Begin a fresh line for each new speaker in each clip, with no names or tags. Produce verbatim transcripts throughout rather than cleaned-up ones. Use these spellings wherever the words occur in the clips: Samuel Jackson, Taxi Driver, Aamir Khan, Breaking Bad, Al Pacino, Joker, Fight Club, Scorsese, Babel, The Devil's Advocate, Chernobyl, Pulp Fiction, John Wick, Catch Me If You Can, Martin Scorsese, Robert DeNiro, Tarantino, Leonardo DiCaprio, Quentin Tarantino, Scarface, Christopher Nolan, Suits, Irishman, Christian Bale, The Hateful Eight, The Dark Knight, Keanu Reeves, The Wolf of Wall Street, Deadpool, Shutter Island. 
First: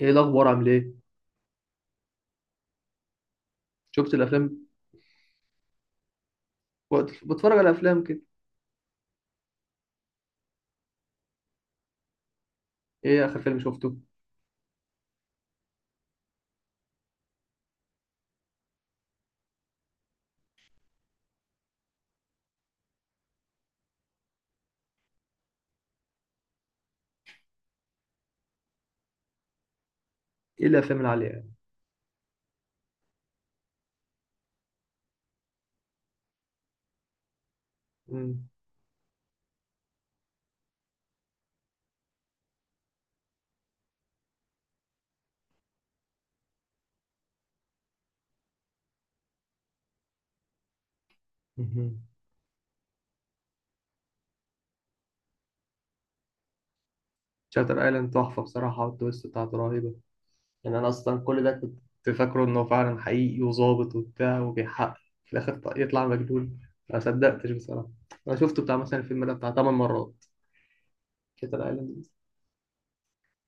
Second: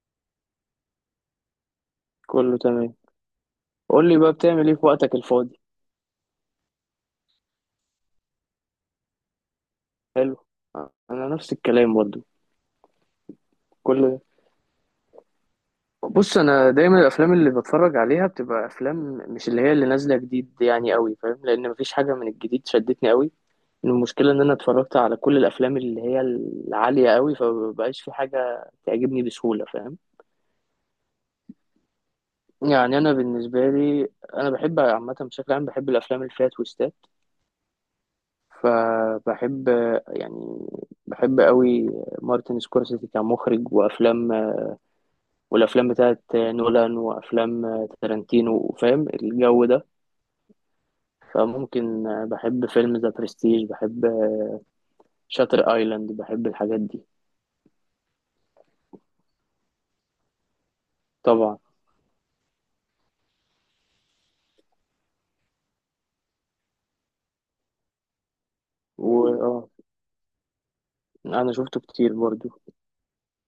ايه الاخبار؟ عامل ايه؟
كله تمام. قول
شفت
لي بقى
الافلام،
بتعمل ايه في وقتك الفاضي؟
وقت بتفرج على افلام كده.
حلو. انا نفس الكلام برضو.
ايه اخر فيلم شفته؟
كل بص انا دايما الافلام اللي بتفرج عليها بتبقى افلام، مش اللي هي اللي نازله جديد، يعني قوي، فاهم؟ لان مفيش حاجه من الجديد شدتني قوي. المشكله ان انا اتفرجت على كل الافلام اللي هي العاليه قوي، فمبقاش في حاجه تعجبني بسهوله، فاهم؟
ايه الافلام اللي عليها يعني؟
يعني انا بالنسبه لي، انا بحب عامه، بشكل عام بحب الافلام اللي فيها تويستات.
امم
فبحب يعني بحب قوي مارتن سكورسيزي كمخرج، وافلام، والافلام بتاعت نولان، وافلام تارانتينو، فاهم الجو ده؟ فممكن
مهم.
بحب فيلم ذا برستيج، بحب شاتر ايلاند، بحب الحاجات دي.
شاتر ايلاند تحفه بصراحه والتويست بتاعته رهيبه. يعني انا اصلا كل ده
طبعا.
كنت فاكره انه فعلا حقيقي وظابط وبتاع وبيحقق، في الاخر ط- يطلع مجنون. ما صدقتش بصراحه. انا شفته بتاع مثلا
و
الفيلم ده بتاع
اه
8 مرات.
انا
شاتر
شفته
ايلاند
كتير برضو.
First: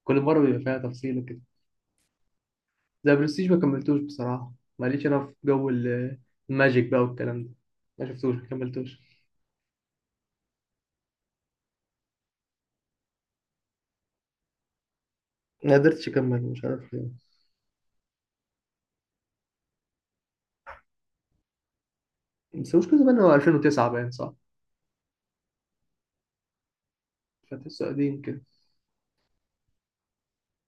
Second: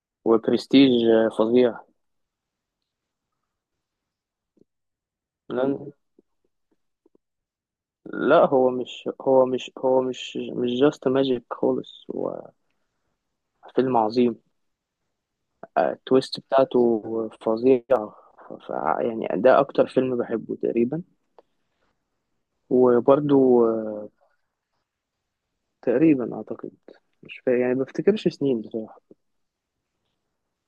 كل مره بيبقى فيها
وبرستيج
تفصيله كده.
فظيع.
ذا برستيج ما كملتوش بصراحه. ماليش انا في جو
لأن-
ال- الماجيك بقى والكلام ده. ما شفتوش
لا،
ما
هو مش
كملتوش.
هو مش هو مش مش جاست ماجيك خالص، هو فيلم عظيم.
ما
آه،
قدرتش
التويست
اكمل، مش عارف
بتاعته
ليه.
فظيعة. ف- يعني ده أكتر فيلم بحبه تقريبا.
بس مش كده بقى، هو
وبرضو
ألفين وتسعة
آه،
باين، صح؟
تقريبا أعتقد. مش فا... يعني
فتحسه قديم
بفتكرش
كده.
سنين بصراحة.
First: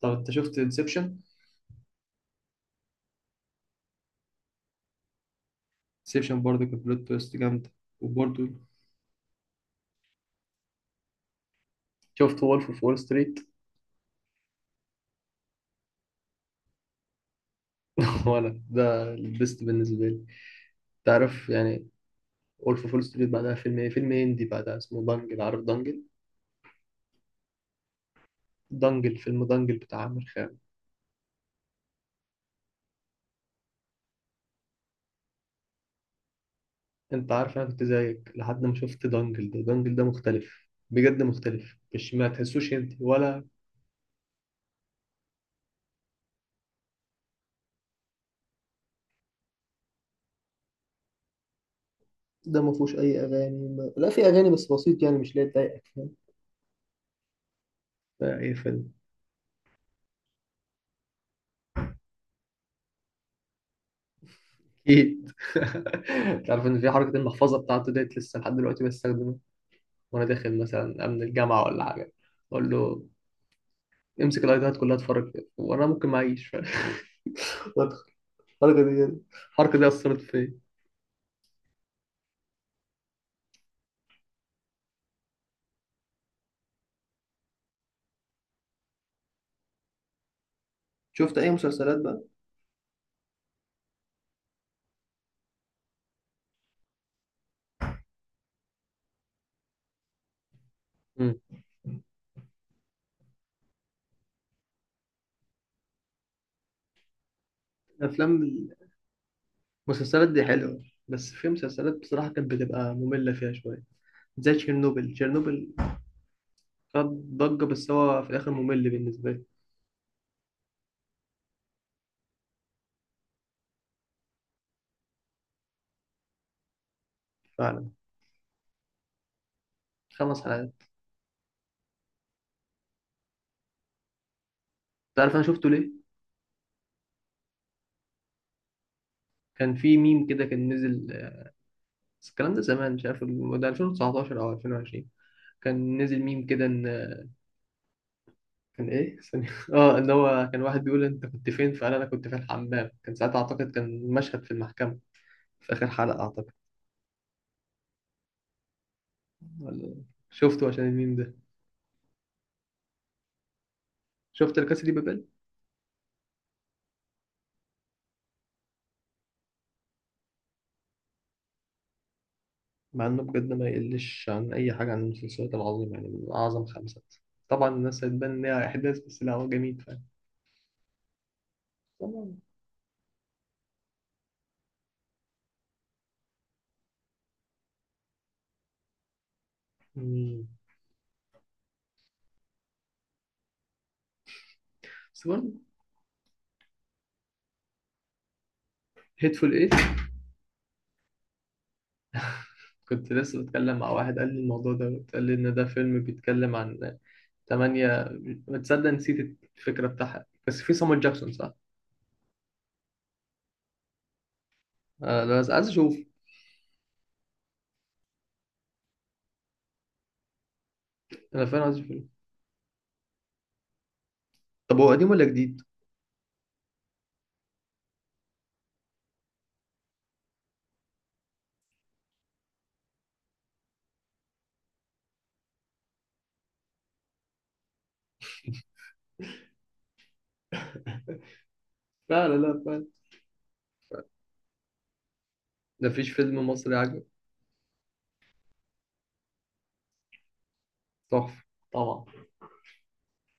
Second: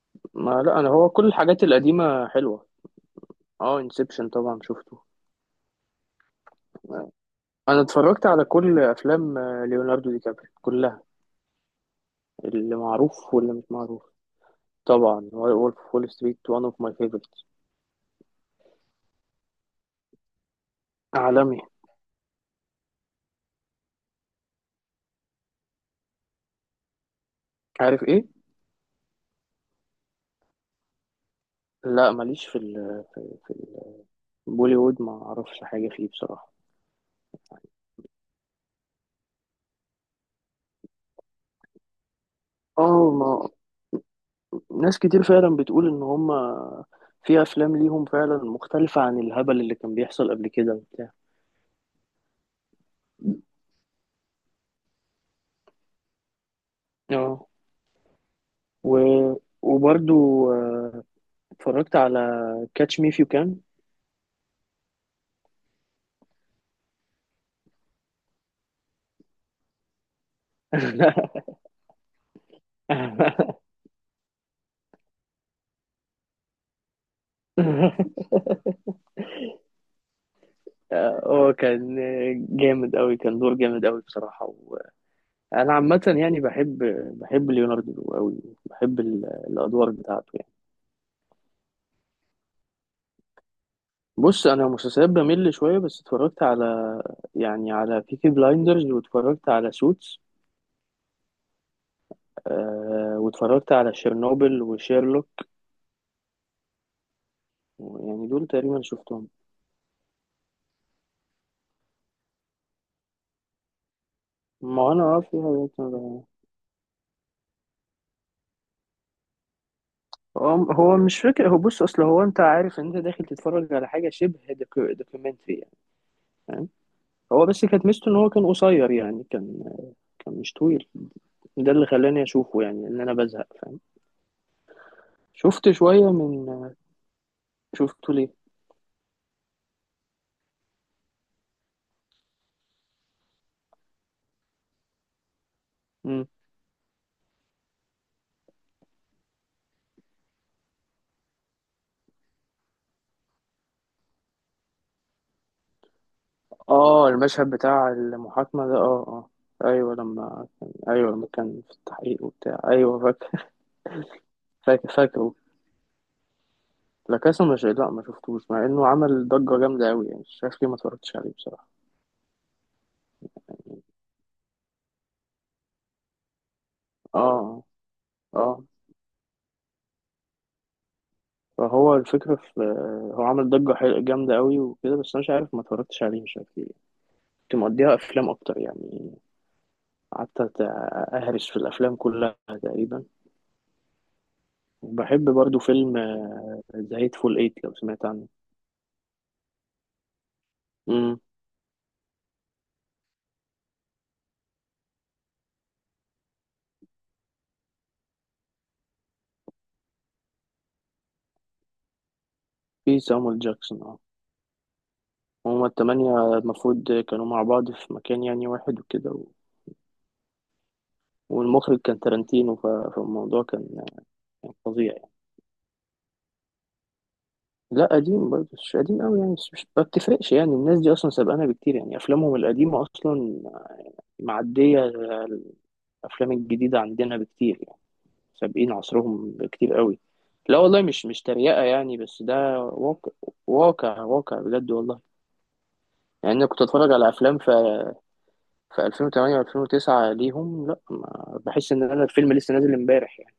طب انت
ما
شفت
لا، أنا هو
انسبشن؟
كل الحاجات القديمة حلوة. اه، انسبشن طبعا شفته.
انسبشن برضه كان بلوت تويست جامده.
أنا اتفرجت على
وبرضه
كل أفلام آه، ليوناردو دي كابري كلها،
شفت وولف
اللي
اوف وول
معروف
ستريت.
واللي مش معروف. طبعا وولف وول ستريت وان اوف ماي فيفورتس.
وانا ده البيست بالنسبه لي، تعرف
عالمي.
يعني. وولف اوف وول ستريت بعدها فيلم ايه، فيلم هندي بعدها اسمه دانجل. عارف دانجل؟
عارف ايه؟
دانجل، فيلم دانجل بتاع عامر خان.
لا ماليش في ال... في البوليوود، ما اعرفش حاجة فيه بصراحة.
انت عارف انا كنت زيك لحد ما شفت دانجل. ده دانجل ده مختلف بجد، مختلف، مش ما تحسوش انت
اه ما
ولا.
ناس كتير فعلا بتقول ان هما في افلام ليهم فعلا مختلفة عن الهبل اللي كان بيحصل قبل كده وبتاع.
ده ما فيهوش اي اغاني ما... لا في اغاني بس بسيط يعني، مش لا تضايقك.
اه.
اقفل.
و... وبرضو آه، اتفرجت على كاتش مي فيو كان.
اكيد. تعرف ان في حركه المحفظه بتاعته ديت لسه لحد دلوقتي بستخدمها. وانا داخل مثلا امن الجامعه ولا حاجه، اقول له امسك الايدات كلها اتفرج فيها. وانا ممكن ما اعيش فاهم؟ وأدخل. الحركه دي، الحركه دي اثرت فيا.
اه، كان جامد قوي، كان دور جامد قوي بصراحة. وانا عامة يعني بحب، بحب ليوناردو قوي، بحب ال- الادوار بتاعته يعني.
شفت اي مسلسلات بقى؟
بص انا مسلسلات بمل شوية، بس اتفرجت على، يعني على بيكي بلايندرز، واتفرجت على سوتس،
مم.
آه، واتفرجت على شيرنوبل وشيرلوك، يعني
افلام
دول تقريبا
ال-
شفتهم.
المسلسلات دي حلوه، بس في مسلسلات بصراحه كانت بتبقى ممله فيها شويه، زي
ما انا
تشيرنوبل.
اه في حاجات
تشيرنوبل
ما-
خد ضجه بس هو في الاخر ممل بالنسبه لي.
هو هو مش فكرة. هو بص، اصل هو انت عارف ان انت داخل تتفرج على حاجة شبه دوكيومنتري يعني، فاهم؟ هو بس كانت
فعلا،
ميزته ان هو كان قصير يعني، كان كان
خمس
مش
حلقات
طويل. ده اللي خلاني اشوفه يعني، ان انا بزهق، فاهم؟
تعرف انا شفته
شفت
ليه؟
شوية من شفته ليه.
كان في ميم كده كان نزل. بس الكلام ده زمان، مش عارف الم- ده ألفين وتسعتاشر او ألفين وعشرين. كان نزل
مم.
ميم كده ان كان ايه ثانية اه، ان هو كان واحد بيقول انت كنت فين، فقال انا كنت في الحمام. كان ساعتها اعتقد كان مشهد في المحكمة، في اخر حلقة اعتقد.
اه المشهد بتاع المحاكمة ده اه. اه
ولا،
ايوه، لما
شفته
كان
عشان
ايوه
الميم
لما
ده.
كان في التحقيق وبتاع، ايوه فاكر.
شفت الكاسة
فاكر
دي بابل؟
فاكر لا كاسا، مش لا ما شفتوش، مع انه عمل ضجة جامدة قوي يعني، شايف ليه ما اتفرجتش عليه بصراحة.
مع انه بجد ما يقلش عن اي حاجة عن المسلسلات العظيمة، يعني من اعظم خمسة.
اه.
طبعا الناس هتبان ان
اه.
هي احداث بس لا، هو جميل فعلا.
فهو الفكرة
طبعا.
في، هو عمل ضجة حل- جامدة قوي وكده، بس انا مش عارف ما اتفرجتش عليه، مش عارف ليه. كنت مقضيها افلام اكتر يعني. قعدت
مم.
أت- اهرس في الافلام كلها تقريبا. وبحب
بس برضه
برضو فيلم ذا هيتفول ايت، لو سمعت عنه.
هيتفول ايه؟
امم.
كنت لسه بتكلم مع واحد قال لي الموضوع ده، قال لي ان ده فيلم بيتكلم عن تمانية. بتصدق نسيت الفكرة بتاعها، بس في صامويل جاكسون، صح؟
في سامويل جاكسون اه.
آه لا، بس
هما
عايز أشوف.
التمانية المفروض كانوا مع بعض في مكان يعني، واحد وكده و...
أنا فعلا عايز
والمخرج
أشوف.
كان تارانتينو، ف... فالموضوع كان
طب هو
فظيع.
قديم ولا جديد؟
لا قديم برضه، مش قديم قوي يعني، بس مش ما بتفرقش يعني، الناس دي اصلا سابقانا بكتير يعني، افلامهم القديمه اصلا معديه الافلام الجديده عندنا بكتير يعني، سابقين عصرهم بكتير قوي. لا والله، مش مش تريقه يعني، بس
فعلا،
ده
لا فعلا.
واقع. واقع واقع بجد والله.
ده مفيش
يعني
فيلم
انا كنت
مصري
اتفرج
عجب.
على افلام في في ألفين وتمانية و2009 ليهم، لا ما
تحفة.
بحس ان انا
طبعا.
الفيلم لسه نازل امبارح يعني.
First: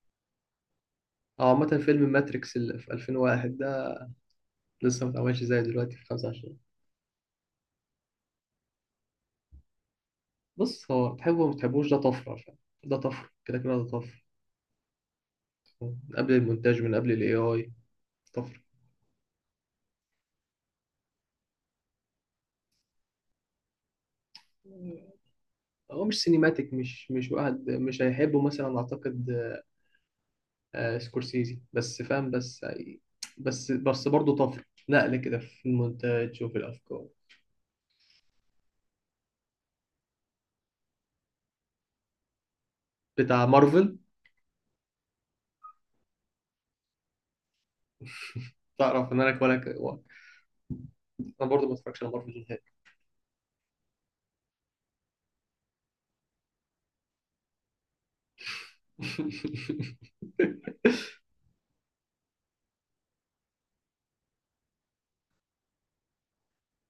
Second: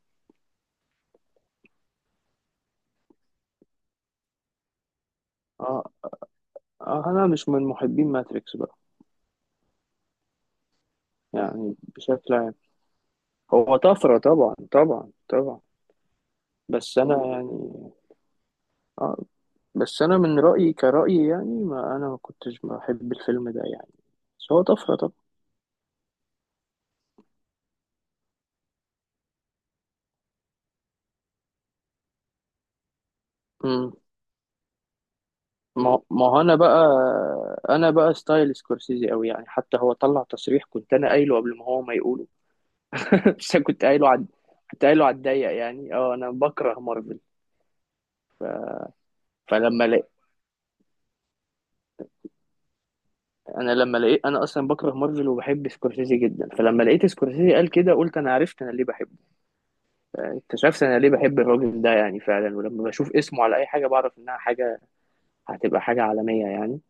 أو عامة فيلم ماتريكس اللي في ألفين وواحد ده، لسه ما اتعملش زي
اه.
دلوقتي في خمسة وعشرين.
اه انا مش من محبين ماتريكس بقى،
بص، هو تحبه ما
يعني
تحبوش ده طفرة،
بشكل
عشان
عام.
ده طفرة كده كده،
هو
ده طفرة.
طفره طبعا، طبعا طبعا
من قبل المونتاج، من
بس
قبل
انا
الاي
يعني،
اي. طفرة.
اه، بس انا من رايي كرايي يعني، ما انا ما كنتش بحب الفيلم ده يعني، بس هو طفره طبعا.
هو مش سينيماتيك، مش مش واحد مش هيحبه مثلا أعتقد، آه سكورسيزي، بس فاهم بس يعني، بس
امم.
بس برضه طفل نقلة كده في
ما ما هو
المونتاج
انا
وفي
بقى
الأفكار.
انا بقى ستايل سكورسيزي قوي يعني، حتى هو طلع تصريح كنت انا قايله قبل ما هو ما يقوله.
بتاع
بس أنا كنت
مارفل.
قايله عد... كنت قايله على الضيق يعني، اه انا بكره مارفل.
تعرف إن أنا كولا
فلما
و-
لقيت
أنا برضه ما اتفرجش على مارفل نهائي.
انا لما لقيت انا اصلا بكره مارفل وبحب سكورسيزي جدا، فلما لقيت سكورسيزي قال كده قلت انا عرفت انا ليه بحبه. اكتشفت انا ليه بحب الراجل ده يعني فعلا، ولما بشوف اسمه على اي حاجه بعرف انها حاجه هتبقى حاجة عالمية يعني.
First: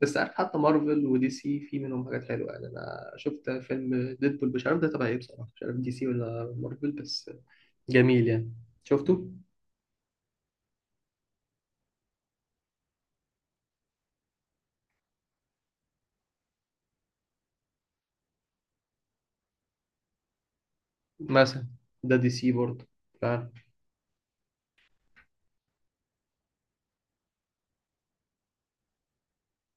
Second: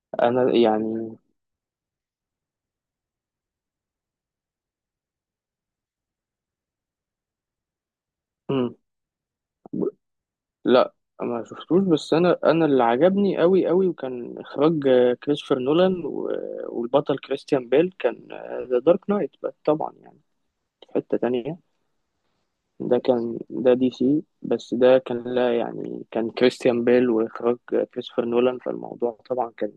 بس عارف
انا
حتى مارفل
يعني.
ودي سي في منهم حاجات حلوة، يعني أنا شفت فيلم ديدبول مش عارف ده تبع إيه بصراحة، مش عارف دي سي ولا مارفل، بس جميل يعني.
مم.
شفته
ب- لا ما شفتوش. بس انا انا اللي عجبني قوي قوي وكان اخراج آه، كريستوفر نولان و- والبطل كريستيان بيل، كان ذا دارك نايت طبعا يعني. في حتة تانية.
مثلا، ده دي سي برضه
ده كان
فاهم.
ده دي سي، بس ده كان لا يعني، كان كريستيان بيل واخراج آه، كريستوفر نولان، فالموضوع طبعا كان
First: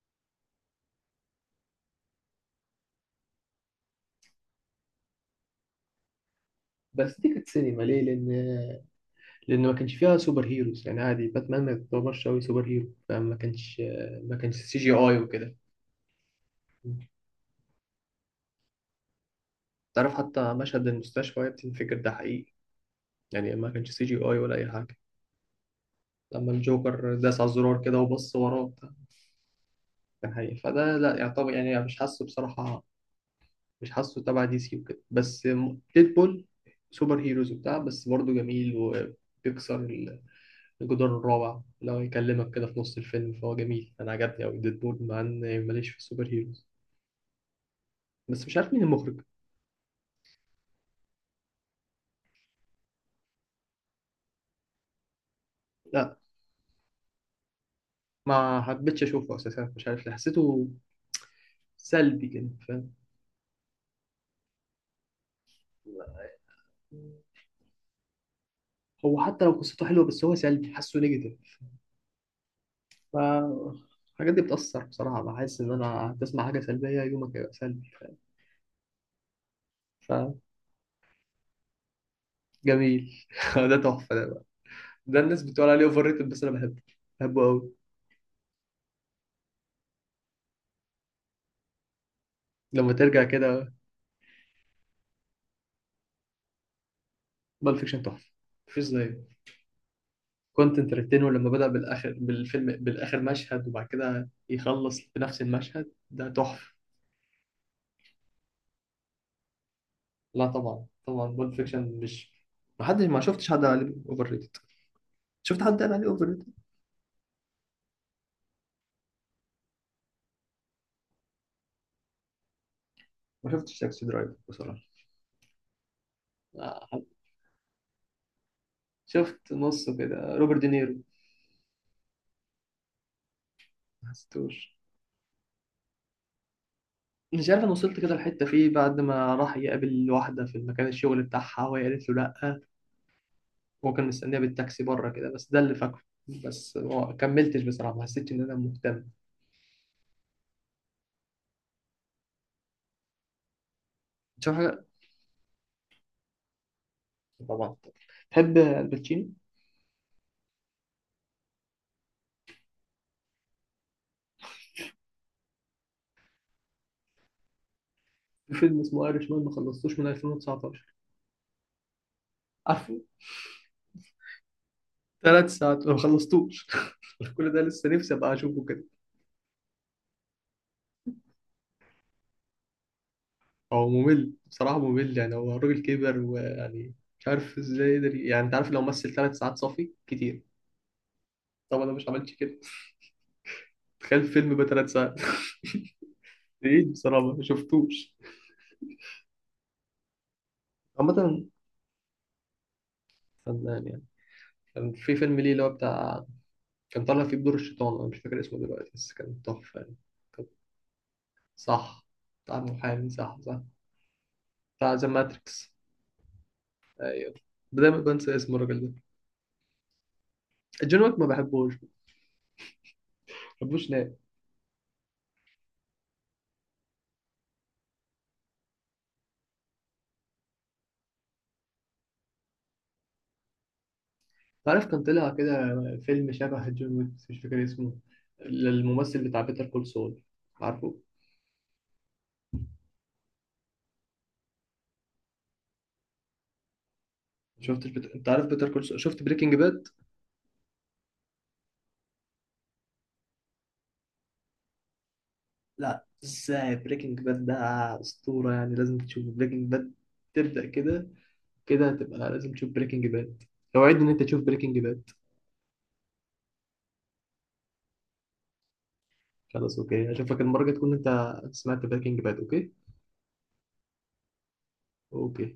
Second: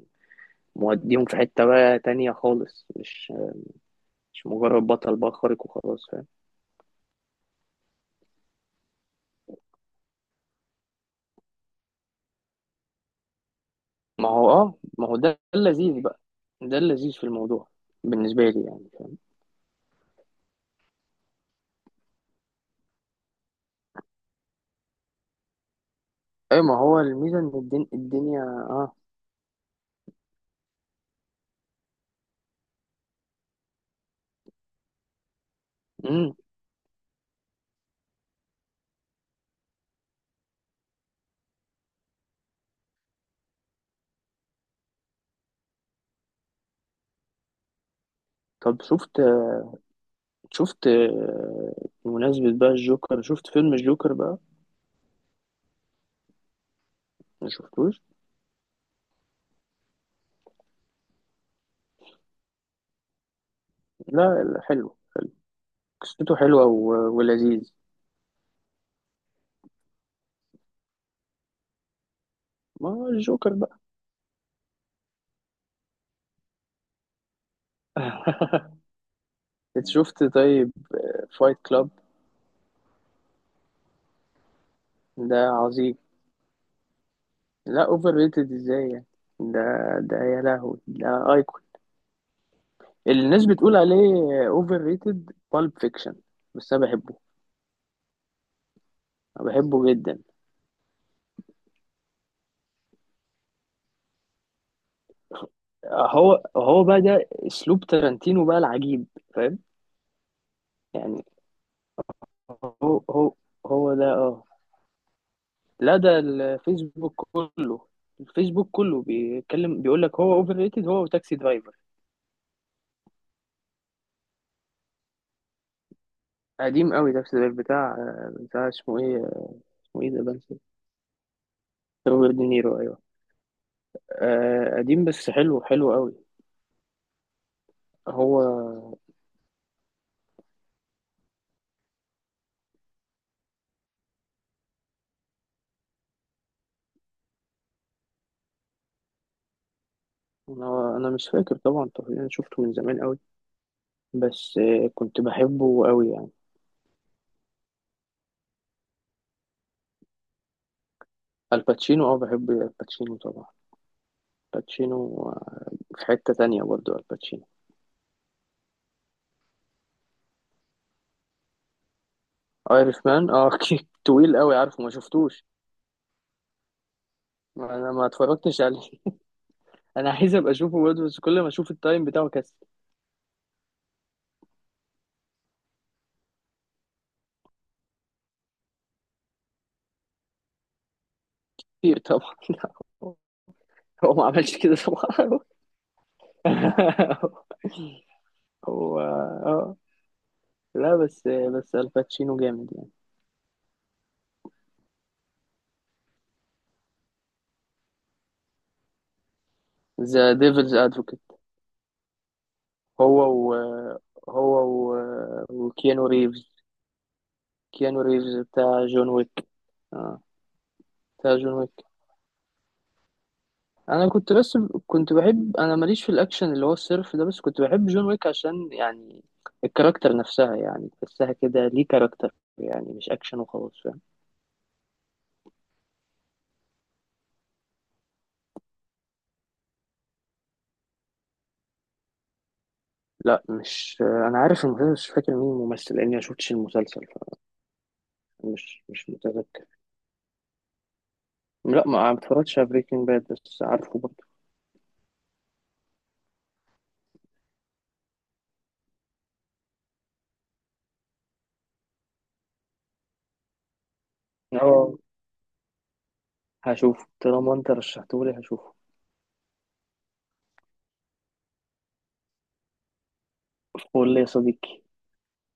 موديهم في حتة بقى تانية خالص، مش مش مجرد بطل بقى خارق وخلاص.
بس دي كانت سينما ليه؟ لأن لان ما كانش فيها سوبر هيروز يعني، عادي، باتمان ما يعتبرش قوي سوبر هيرو، فما كانش،
ما
ما
هو
كانش
اه
سي جي
ما هو
اي
ده
وكده.
اللذيذ بقى، ده اللذيذ في الموضوع بالنسبة لي يعني، فاهم؟
تعرف حتى مشهد المستشفى تنفكر ده حقيقي، يعني ما كانش سي جي اي ولا اي حاجه. لما
اي ما هو
الجوكر
الميزة
داس على
ان
الزرار
الدن...
كده وبص
الدنيا
وراه بتاع،
اه.
كان حقيقي. فده لا يعتبر يعني، مش حاسه بصراحه، مش حاسه تبع دي سي وكده. بس
امم.
ديدبول سوبر هيروز وبتاع، بس برضه جميل وبيكسر الجدار الرابع لو يكلمك كده في نص الفيلم، فهو جميل، انا عجبني قوي ديدبول مع ان ماليش في السوبر هيروز. بس مش عارف
طب
مين
شفت
المخرج.
شفت آه، بمناسبة بقى الجوكر، شفت فيلم الجوكر بقى؟
لا،
ما شفتوش.
ما حبيتش اشوفه اساسا، مش عارف ليه حسيته سلبي كده فاهم.
لا لا، حلو. قصته حلوة و... ولذيذ.
هو حتى لو قصته حلوه بس هو سلبي، حاسه نيجاتيف.
ما هو
ف
الجوكر بقى.
الحاجات دي بتأثر بصراحة، بحس إن أنا هتسمع حاجة سلبية يومك هيبقى سلبي،
انت شفت
فاهم؟
طيب فايت كلاب؟
فجميل ده تحفة ده بقى. ده
ده
الناس بتقول عليه
عظيم.
أوفر ريتد بس أنا بحبه، بحبه أوي.
لا اوفر ريتد ازاي يعني؟ ده ده يا لهوي ده ايقونة.
لما ترجع
الناس
كده.
بتقول عليه اوفر ريتد بالب فيكشن، بس انا بحبه.
بالب فيكشن تحفة، مفيش زيه.
انا بحبه جدا.
كوينتين ترنتينو لما بدأ بالآخر بالفيلم، بالآخر مشهد وبعد كده يخلص بنفس المشهد، ده
هو
تحفة.
هو بقى ده اسلوب تارانتينو بقى العجيب، فاهم؟
لا طبعا
يعني
طبعا بول فيكشن مش. ما
هو
حدش ما
هو
شفتش حد قال
هو
عليه
ده
اوفر
اه.
ريتد. شفت حد قال
لا،
عليه
ده
اوفر ريتد؟
الفيسبوك كله، الفيسبوك كله بيتكلم بيقول لك هو اوفر ريتد، هو وتاكسي درايفر.
ما شفتش تاكسي درايف بصراحه. لا،
قديم
حد-
قوي تاكسي درايفر، بتاع بتاع اسمه ايه،
شفت نصه
اسمه ايه ده
كده روبرت
بنسى.
دينيرو.
روبرت دينيرو ايوه،
ما حسيتوش.
آه، قديم بس حلو، حلو قوي.
مش عارف، انا وصلت كده الحته فيه بعد
هو
ما راح يقابل واحده في مكان الشغل بتاعها وهي قالت له لا، هو كان مستنيها بالتاكسي بره كده، بس ده اللي فاكره. بس ما كملتش بصراحه، ما حسيتش ان انا مهتم.
انا انا مش فاكر طبعا. طب انا شفته من زمان قوي،
تشوف
بس
حاجه.
آه، كنت بحبه قوي يعني.
طبعا. تحب الباتشينو؟
الباتشينو اه، بحب الباتشينو طبعا. الباتشينو آه، في حتة تانية برضو الباتشينو.
في فيلم اسمه ايرش مان، ما خلصتوش من ألفين وتسعتاشر،
ايرش
عارفه.
مان اه. أوكي. طويل قوي، عارفه ما شفتوش.
ثلاث ساعات ما خلصتوش كل ده.
ما-
لسه
انا ما
نفسي ابقى
اتفرجتش
اشوفه
عليه.
كده.
انا عايز ابقى اشوفه برضه، بس كل ما اشوف التايم بتاعه كسر.
هو ممل بصراحة، ممل يعني، هو الراجل كبر ويعني مش عارف ازاي يقدر، يعني انت عارف لو مثل ثلاث ساعات صافي، كتير. طبعا انا
كتير
مش عملتش
طبعا.
كده.
لا، هو هو
تخيل
ما
فيلم
عملش
بقى
كده
ثلاث ساعات
طبعا.
بعيد بصراحة، ما شفتوش.
هو اه لا، بس
عامة
بس الباتشينو جامد يعني.
فنان يعني. كان في فيلم ليه اللي هو بتاع، كان طالع فيه بدور الشيطان، انا مش فاكر اسمه دلوقتي بس كان تحفة يعني.
ذا
كان.
ديفلز ادفوكيت.
صح. بتاع المحامي،
هو
صح
و
صح.
هو و
بتاع ذا ماتريكس.
وكيانو ريفز.
ايوه. دايما
كيانو
بنسى
ريفز
اسم الراجل
بتاع
ده.
جون ويك. اه
جون ويك ما
بتاع جون ويك.
بحبوش، ما بحبوش.
انا كنت بس كنت بحب، انا ماليش في الاكشن اللي هو الصرف ده، بس كنت بحب جون ويك عشان يعني الكاركتر نفسها يعني، تحسها كده ليه كاركتر يعني، مش اكشن وخلاص، فاهم؟
تعرف كان طلع كده فيلم شبه جون ويك بس مش فاكر اسمه، للممثل بتاع بيتر كول سول. عارفه؟
لا مش آه، انا عارف المسلسل، مش فاكر مين الممثل لاني ما شفتش المسلسل،
شفتش بت... انت عارف بيتر
فمش
كول سول؟
مش
شفت بريكنج
متذكر.
باد؟
لا ما اتفرجتش على بريكنج باد، بس عارفه برضه.
لا ازاي، بريكنج باد ده اسطورة يعني، لازم تشوف بريكنج باد. تبدأ كده، كده هتبقى لازم تشوف بريكنج باد. اوعدني ان انت تشوف بريكنج
اه
باد.
هشوفه، طالما انت رشحتهولي هشوفه.
خلاص اوكي، اشوفك المرة الجاية تكون انت سمعت بريكنج باد. اوكي.
قول لي يا صديقي.
اوكي.